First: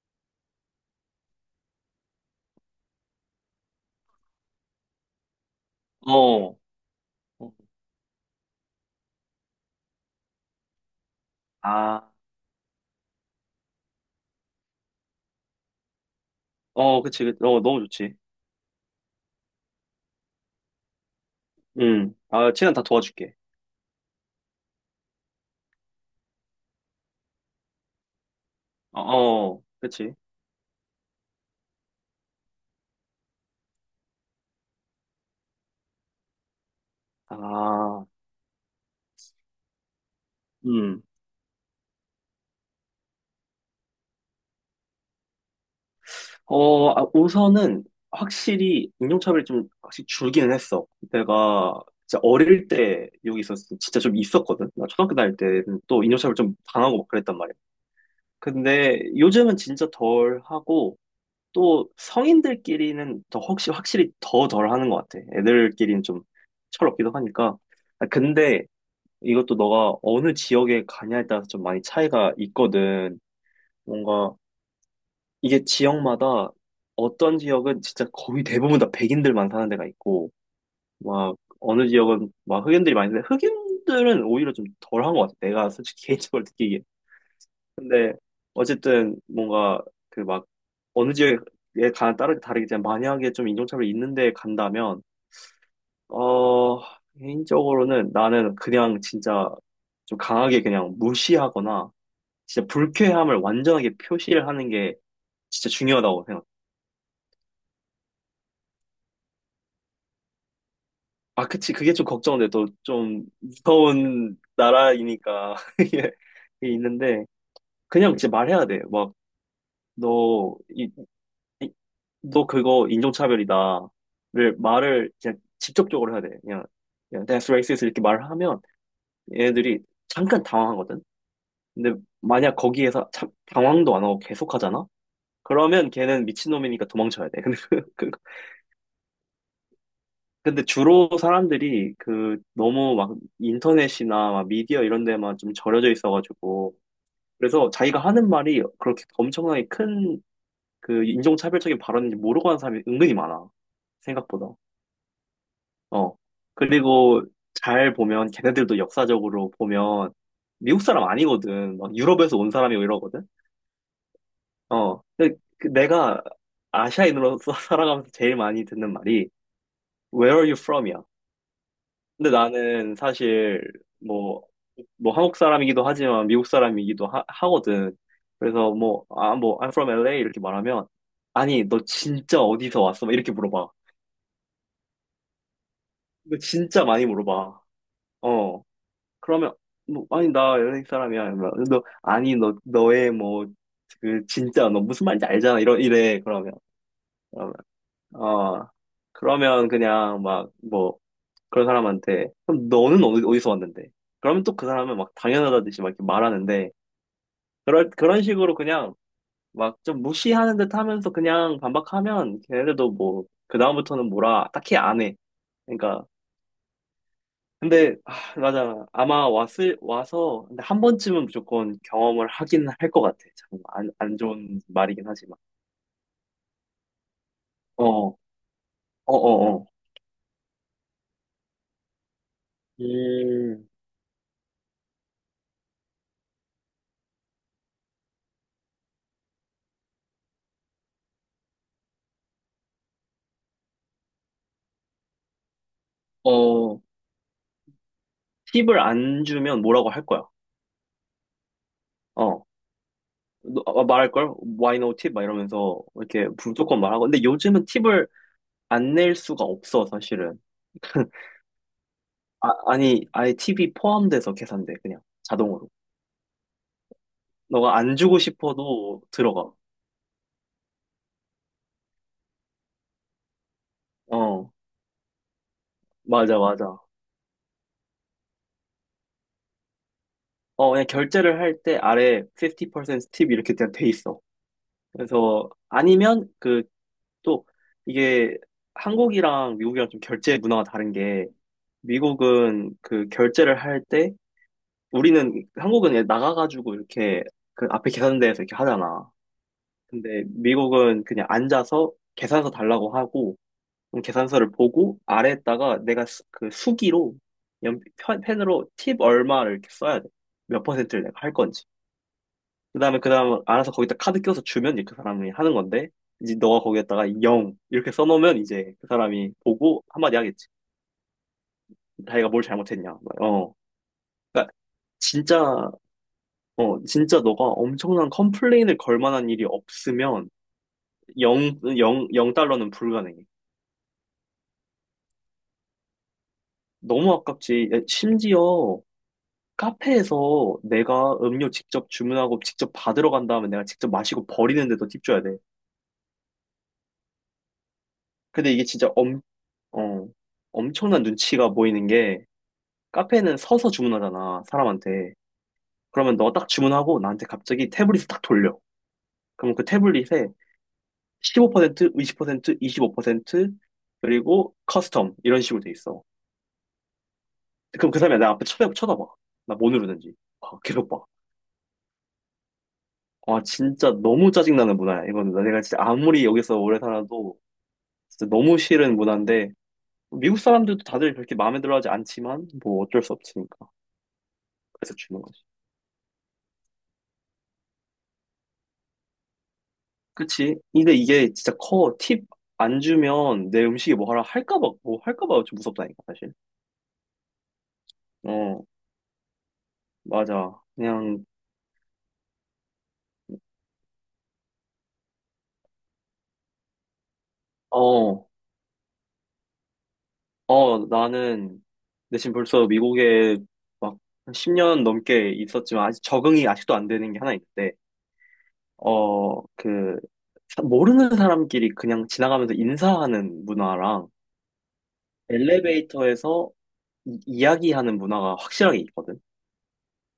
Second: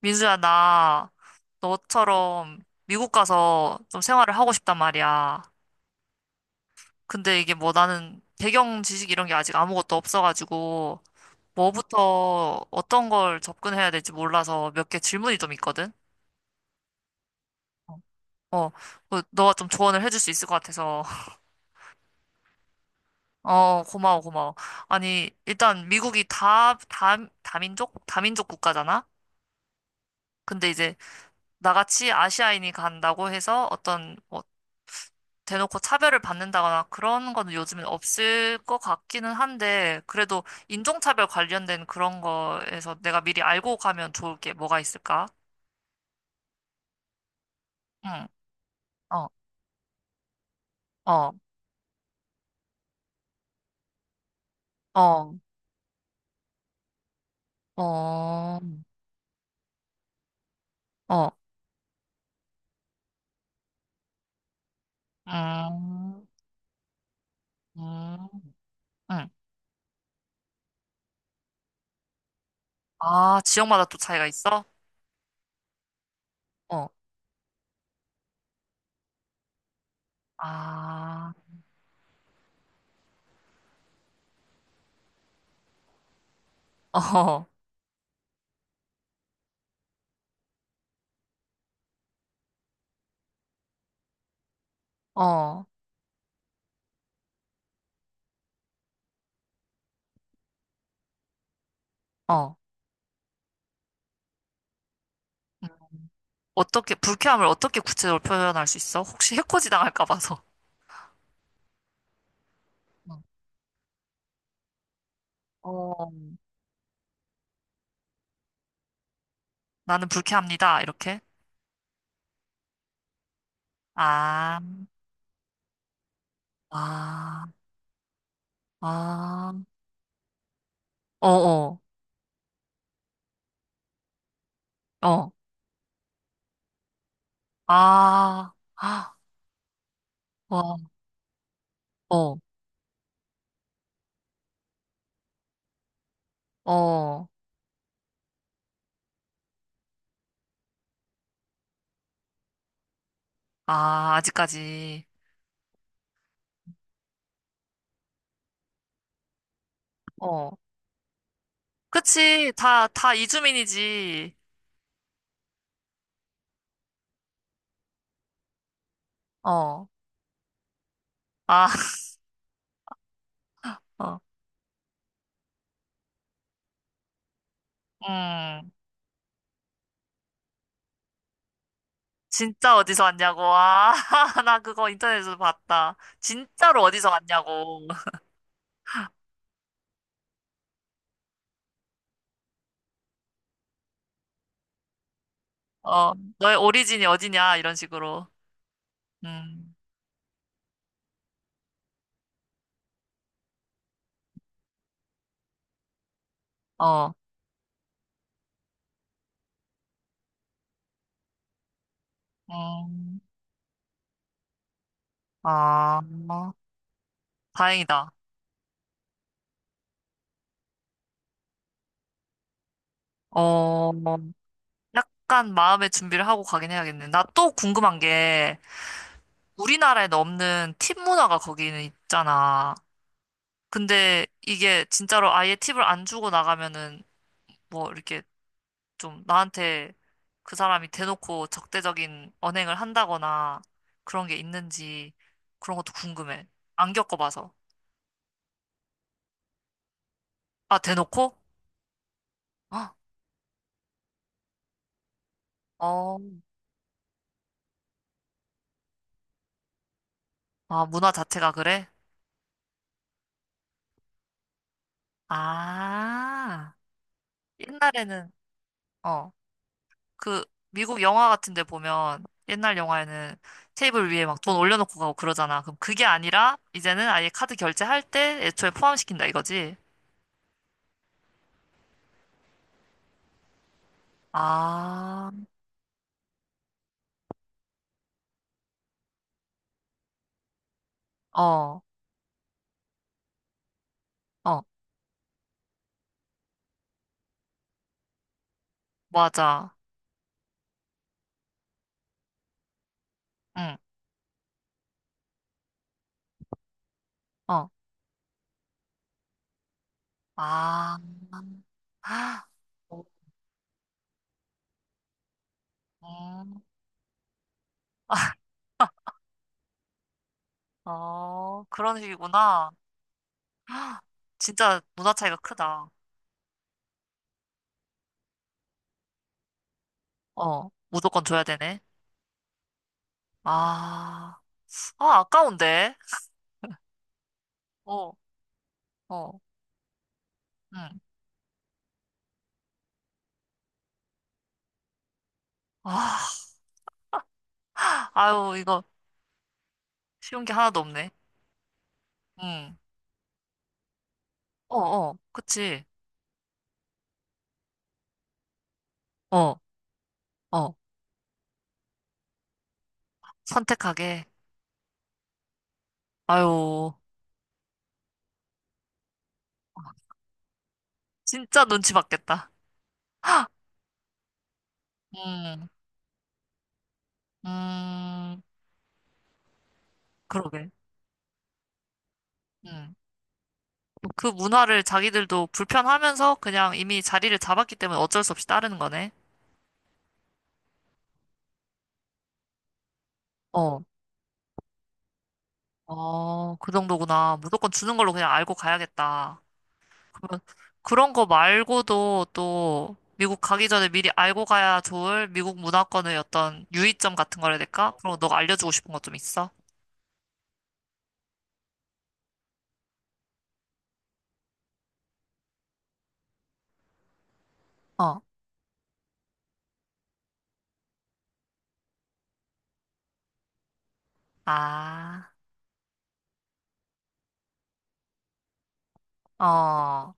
민수야, 나 너처럼 미국 가서 좀 생활을 하고 싶단 말이야. 어, 근데 어. 이게 뭐 나는 배경 지식 이런 게 아직 아무것도 없어가지고 아, 뭐부터 어떤 걸 접근해야 될지 몰라서 몇 개 질문이 좀 있거든? 그치. 너무 좋지. 어, 그 너가 좀 조언을 해줄 수 있을 것 같아서. 시는다 도와줄게. 어, 고마워, 고마워. 아니, 일단 미국이 다민족? 다민족 국가잖아? 그치. 근데 이제 나같이 아시아인이 간다고 해서 어떤 뭐 대놓고 차별을 받는다거나 그런 거는 요즘엔 아, 없을 것 같기는 한데, 그래도 음. 인종차별 관련된 그런 거에서 내가 미리 알고 가면 좋을 게 뭐가 있을까? 우선은 응, 확실히 어, 인종차별이 좀 확실히 줄기는 했어. 어, 내가 진짜 어릴 때 여기 있었을 때 진짜 좀 있었거든. 나 초등학교 어, 다닐 때는 또 인종차별 좀 당하고 막 그랬단 말이야. 어, 근데 요즘은 진짜 덜 하고 어, 또 성인들끼리는 더 혹시 확실히 더 덜 하는 것 같아. 애들끼리는 좀 음, 철없기도 하니까. 아, 음, 근데 응. 이것도 너가 어느 지역에 가냐에 따라서 좀 많이 차이가 있거든. 아, 지역마다 또 차이가 뭔가 있어? 이게 지역마다 어, 어떤 지역은 진짜 거의 대부분 다 백인들만 사는 데가 있고, 아, 막 어느 지역은 막 흑인들이 많이 사는데 흑인들은 오히려 좀 덜한 것 같아. 내가 솔직히 개인적으로 느끼기에. 어, 근데 어쨌든 뭔가 그 막 어느 지역에 가 따르게 다르겠지만 만약에 좀 인종차별이 있는데 간다면, 어, 어, 개인적으로는 나는 그냥 진짜 좀 강하게 그냥 무시하거나 어. 진짜 불쾌함을 완전하게 표시를 하는 게 음. 진짜 중요하다고 생각. 어떻게, 불쾌함을 어떻게 구체적으로 표현할 수 있어? 혹시 해코지 당할까 봐서. 아, 그치. 그게 좀 걱정돼. 또 응. 좀 무서운 나라이니까. 어, 이게 있는데, 그냥 진짜 말해야 돼. 막, 나는 너, 불쾌합니다. 이, 이렇게. 이- 너 그거 인종차별이다. 를 아, 말을 그냥 직접적으로 해야 돼. 그냥, 그냥 아, that's racist 이렇게 말을 하면 아, 얘네들이 잠깐 당황하거든. 어, 어, 근데 만약 거기에서 참, 당황도 안 하고 계속 하잖아? 어, 그러면 걔는 미친놈이니까 도망쳐야 돼. 근데 아, 아, 근데 와, 주로 사람들이 어, 그 너무 막 인터넷이나 막 미디어 이런 데만 좀 절여져 있어가지고 어, 그래서 자기가 하는 말이 그렇게 엄청나게 큰 그 인종차별적인 발언인지 모르고 하는 사람이 은근히 많아. 아, 생각보다. 아직까지, 어. 그리고 잘 보면 걔네들도 역사적으로 보면 어, 미국 사람 아니거든. 막 유럽에서 온 그치, 사람이고 다, 다 이러거든. 이주민이지, 어. 근데 그 내가 아시아인으로서 살아가면서 제일 많이 듣는 말이 어, Where are you from이야. 아, 근데 나는 사실 어, 뭐, 뭐 한국 사람이기도 하지만 미국 사람이기도 하거든. 음, 그래서 I'm from LA 이렇게 말하면, 아니, 너 진짜 진짜 어디서 어디서 왔어? 막 이렇게 왔냐고, 물어봐. 아, 나 그거 인터넷에서 봤다. 너 진짜로 진짜 많이 어디서 물어봐. 왔냐고, 어. 그러면, 아니, 나 LA 사람이야. 이러면 너, 아니, 너의 뭐, 그, 진짜, 너 무슨 말인지 알잖아. 어, 이래. 그러면, 너의 오리진이 그러면, 어디냐, 이런 식으로, 어. 그러면 음, 그냥 막, 뭐, 그런 사람한테 그럼 너는 어디서 왔는데? 그러면 또 그 사람은 막 당연하다듯이 막 이렇게 말하는데 어, 그럴 그런 식으로 그냥 막 좀 무시하는 듯 하면서 그냥 반박하면 걔네들도 음, 뭐 그다음부터는 뭐라 딱히 안 해. 아, 그러니까 뭐, 근데 다행이다. 아, 맞아 아마 왔을 와서 근데 한 번쯤은 무조건 경험을 하긴 할 것 같아. 참 어, 안 좋은 말이긴 하지만. 약간 마음의 준비를 하고 가긴 해야겠네. 나 또 어, 궁금한 어, 게 어, 어. 우리나라에는 없는 팁 문화가 거기는 있잖아. 음, 근데 이게 진짜로 아예 팁을 안 주고 나가면은 뭐 이렇게 좀 나한테 그 사람이 대놓고 적대적인 언행을 한다거나 그런 게 있는지 그런 것도 궁금해. 어, 안 겪어봐서. 팁을 안 주면 뭐라고 할 거야. 아, 대놓고? 어. 어, 말할걸? Why no tip? 막 이러면서 어. 이렇게 무조건 말하고. 근데 요즘은 팁을 안 낼 수가 없어, 사실은. 아, 문화 자체가 그래? 아니, 아예 팁이 포함돼서 계산돼, 그냥. 자동으로. 아, 너가 안 주고 옛날에는, 싶어도 어. 들어가. 그 미국 영화 같은 데 보면 옛날 영화에는 테이블 위에 막 어, 돈 올려놓고 가고 그러잖아. 그럼 그게 맞아, 아니라 맞아. 이제는 아예 카드 결제할 때 애초에 포함시킨다 이거지? 어, 그냥 결제를 할 때 아래 50%팁 이렇게 그냥 돼 있어. 아, 그래서, 아니면 그, 또, 이게 한국이랑 미국이랑 좀 결제 문화가 다른 게, 어, 미국은 그 결제를 어, 우리는 한국은 나가가지고 이렇게 그 앞에 계산대에서 이렇게 하잖아. 맞아. 근데 미국은 그냥 앉아서 계산서 달라고 하고 응, 그럼 계산서를 보고 아래에다가 내가 그 수기로 어, 펜으로 팁 얼마를 이렇게 써야 돼. 몇 아, 퍼센트를 내가 할 건지. 아, 어, 그다음 알아서 거기다 카드 껴서 주면 이제 그 사람이 하는 건데 이제 너가 음. 거기에다가 0 이렇게 써놓으면 이제 그 사람이 보고 한마디 하겠지. 어, 그런 자기가 뭘 식이구나. 잘못했냐. 어. 헉, 그러니까 진짜 문화 차이가 진짜 크다. 어, 진짜 너가 엄청난 컴플레인을 걸 만한 일이 없으면 어, 무조건 0, 줘야 되네. 0, 0달러는 불가능해. 아, 아, 아까운데. 너무 아깝지. 어, 심지어 어, 카페에서 응. 내가 음료 직접 주문하고 직접 받으러 간 다음에 내가 직접 마시고 버리는데도 팁 줘야 돼. 아, 근데 아유, 이게 이거 진짜 어, 쉬운 게 하나도 엄청난 없네. 눈치가 보이는 게 응. 카페는 서서 주문하잖아, 어, 사람한테. 어, 그치. 그러면 너 딱 주문하고 나한테 갑자기 태블릿을 딱 돌려. 그러면 어, 그 태블릿에 어. 15%, 20%, 25%, 선택하게. 그리고 커스텀 이런 식으로 돼 있어. 아유, 그럼 그 사람이 내 앞에 쳐다봐. 나 뭐 누르는지. 아, 계속 봐. 진짜 눈치 받겠다. 아, 진짜 너무 짜증나는 문화야, 이거는. 내가 음, 진짜 아무리 여기서 오래 살아도 진짜 음, 너무 싫은 문화인데, 미국 그러게. 사람들도 다들 그렇게 마음에 들어 하지 않지만, 뭐 음. 어쩔 수 없으니까. 그 문화를 그래서 주는 거지. 자기들도 불편하면서 그냥 이미 자리를 잡았기 때문에 어쩔 수 없이 따르는 거네. 그치? 근데 이게 진짜 커. 팁 안 주면 내 어, 음식이 뭐 하라 할까봐, 뭐 할까봐 좀 무섭다니까, 사실. 어, 그 정도구나. 무조건 주는 걸로 그냥 알고 어, 가야겠다. 그러면 맞아. 그런 그냥, 거 말고도 또 미국 가기 전에 미리 알고 가야 좋을 미국 문화권의 어떤 유의점 같은 거라 해야 될까? 그런 거 어, 너가 알려주고 싶은 거 좀 있어? 나는 근데 지금 벌써 미국에 막 10년 넘게 있었지만 아직 적응이 아직도 안 되는 게 하나 있는데, 어. 어, 그, 모르는 사람끼리 그냥 지나가면서 인사하는 문화랑 아, 엘리베이터에서 야기하는 문화가 확실하게 있거든. 어.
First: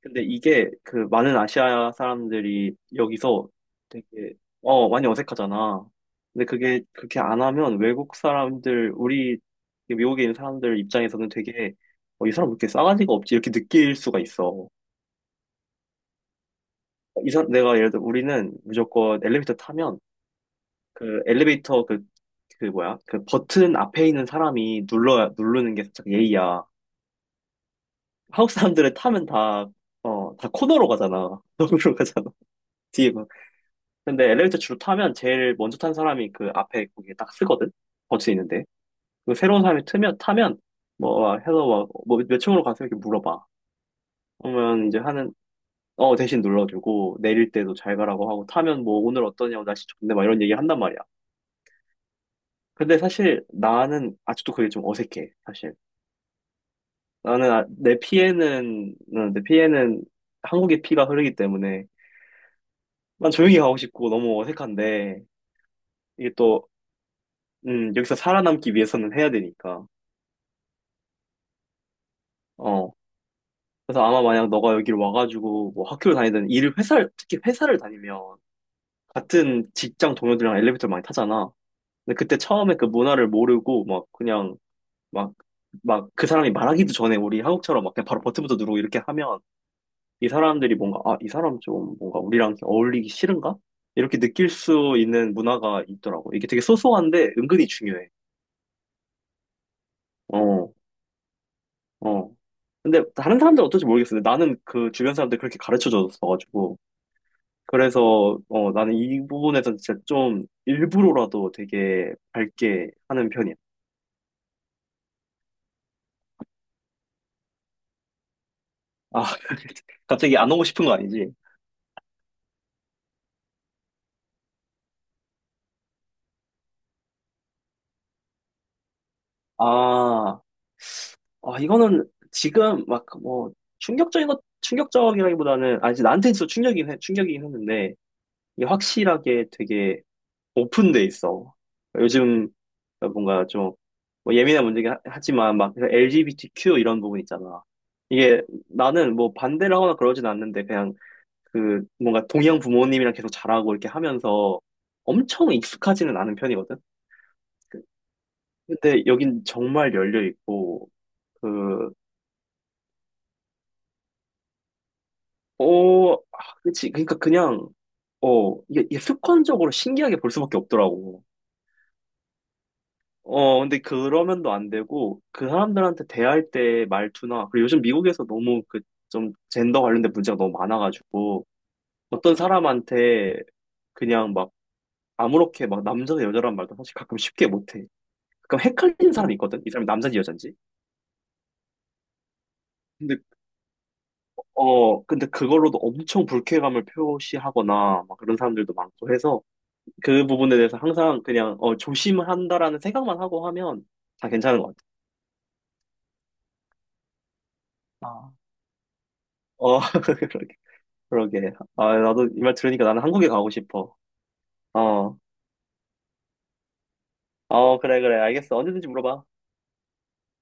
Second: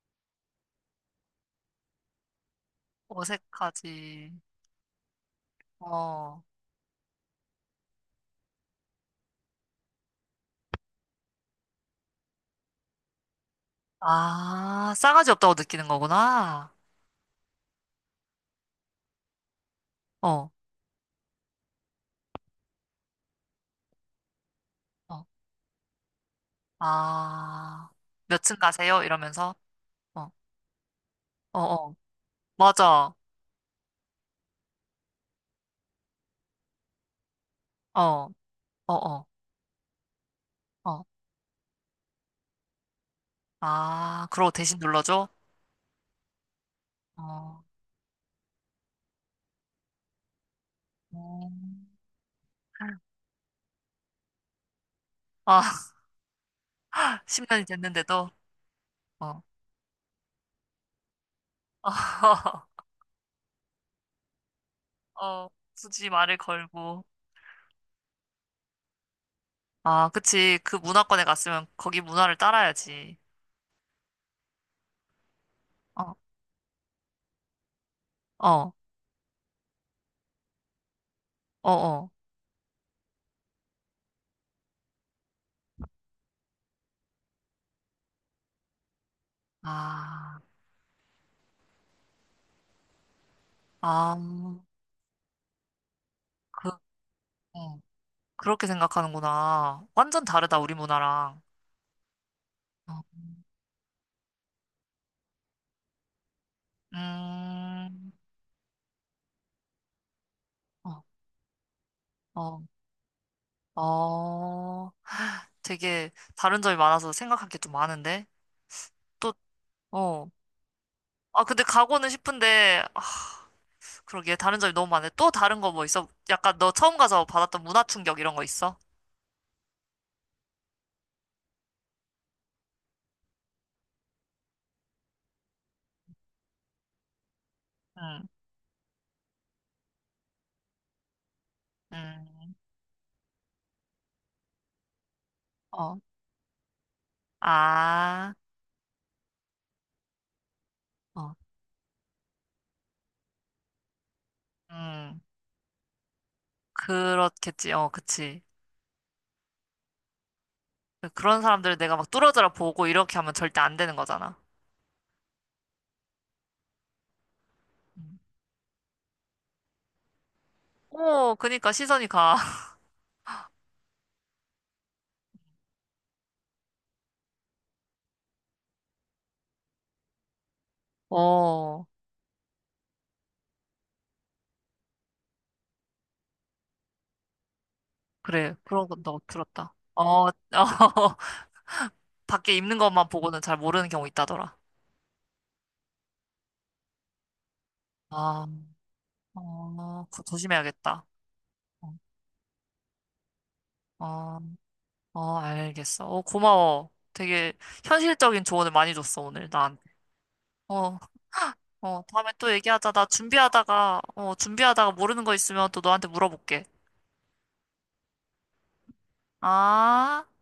근데 이게 그 많은 아시아 사람들이 여기서 되게 어색하지. 많이 어색하잖아. 어. 근데 그게 그렇게 안 하면 외국 사람들 우리 미국에 있는 사람들 입장에서는 되게 어, 이 사람 왜 이렇게 싸가지가 없지 이렇게 느낄 수가 있어. 아, 싸가지 없다고 느끼는 거구나. 이 사람 내가 예를 들어 우리는 무조건 엘리베이터 타면 어. 그 엘리베이터 그 그 뭐야 그 버튼 앞에 있는 사람이 어. 눌러 누르는 게 살짝 예의야. 아, 몇 한국 층 사람들은 가세요? 타면 이러면서. 다 어. 다 코너로 가잖아. 어, 어. 너머로 가잖아. 뒤에 맞아. 근데 엘리베이터 주로 타면 제일 먼저 탄 사람이 그 앞에 거기에 딱 쓰거든? 어. 버튼 있는데. 어, 어. 그 새로운 사람이 타면, 어. 뭐, 아, 해서 몇 층으로 가세요? 이렇게 물어봐. 아, 그러고 대신 그러면 이제 눌러줘? 하는, 어, 대신 눌러주고, 내릴 어. 때도 잘 가라고 하고, 타면 뭐, 오늘 어떠냐고, 날씨 좋네, 막 이런 얘기 한단 말이야. 어. 근데 사실 나는 아직도 그게 좀 어색해, 사실. 아, 10년이 됐는데도, 내 어. 피에는 한국의 피가 흐르기 때문에, 난 조용히 가고 싶고, 너무 어색한데, 어, 굳이 이게 말을 또, 걸고. 여기서 살아남기 위해서는 해야 되니까. 아, 그치. 그 문화권에 갔으면 거기 문화를 어, 따라야지. 그래서 아마 만약 너가 여기를 와가지고 뭐 어, 학교를 다니든 일을 회사를 특히 회사를 다니면 어, 같은 직장 동료들이랑 엘리베이터를 많이 타잖아. 어, 어. 근데 그때 처음에 그 문화를 모르고 막 그냥 막 막 그 사람이 말하기도 전에 우리 한국처럼 막 그냥 바로 버튼부터 누르고 이렇게 하면 이 아, 사람들이 뭔가 아, 이 사람 좀 뭔가 우리랑 어울리기 싫은가? 아, 이렇게 느낄 수 있는 문화가 있더라고. 이게 되게 그, 소소한데 은근히 어, 중요해. 그렇게 생각하는구나. 완전 다르다, 어, 우리 문화랑. 어. 어, 근데 다른 사람들 은 어떨지 모르겠어. 근데 나는 그 주변 사람들 그렇게 가르쳐 줬어가지고. 음, 그래서 어, 나는 이 부분에서 진짜 좀 어, 일부러라도 되게 어, 밝게 하는 편이야. 어. 되게 다른 점이 많아서 생각할 게 좀 많은데? 아, 또, 어. 갑자기 안 오고 싶은 거 아니지? 아, 근데 가고는 싶은데, 아, 그러게 다른 점이 너무 많네. 또 다른 거 뭐 있어? 약간 너 처음 가서 받았던 문화 충격 이런 거 있어? 아, 이거는 지금 막 뭐 충격적이라기보다는, 아니, 나한테 있어 충격이긴 했는데, 응, 이게 확실하게 되게 오픈돼 있어. 요즘 응, 뭔가 좀뭐 예민한 문제긴 하지만 막 어, LGBTQ 이런 부분 있잖아. 아, 이게 나는 뭐 반대를 하거나 그러진 않는데, 그냥 어, 그 뭔가 동양 부모님이랑 계속 자라고 이렇게 하면서 음, 엄청 익숙하지는 않은 편이거든. 그렇겠지. 그- 어, 그치. 근데 여긴 정말 열려 있고 그런 사람들을 그 내가 막 뚫어져라 보고 이렇게 하면 절대 안 되는 거잖아. 어, 아, 그치. 그러니까 그냥 음. 이게 습관적으로 신기하게 볼 수밖에 없더라고. 오, 그니까 시선이 가. 어, 근데 그러면도 안 되고 그 사람들한테 대할 때 말투나 그리고 요즘 미국에서 너무 그 좀 젠더 관련된 문제가 너무 많아가지고 어, 어떤 사람한테 그냥 막 아무렇게 막 남자 여자란 말도 사실 가끔 쉽게 못해. 그래. 그럼 그런 건 헷갈리는 너 사람이 있거든. 이 들었다. 사람이 남자인지 어, 여자인지. 어, 밖에 입는 것만 근데 보고는 잘 모르는 경우 있다더라. 근데 그걸로도 엄청 불쾌감을 표시하거나 막 그런 아, 사람들도 많고 해서 어, 그거 그 부분에 대해서 조심해야겠다. 항상 그냥 어 어. 조심한다라는 생각만 하고 하면 다 어. 괜찮은 것 같아. 어, 알겠어. 어, 고마워. 되게 아, 현실적인 조언을 많이 줬어, 오늘 난. 어 그러게 어, 그러게. 아 어, 나도 다음에 이 또 말 들으니까 얘기하자. 나는 나 한국에 가고 싶어. 준비하다가 어. 모르는 거 있으면 또 너한테 물어볼게. 그래 알겠어. 언제든지 물어봐. 아.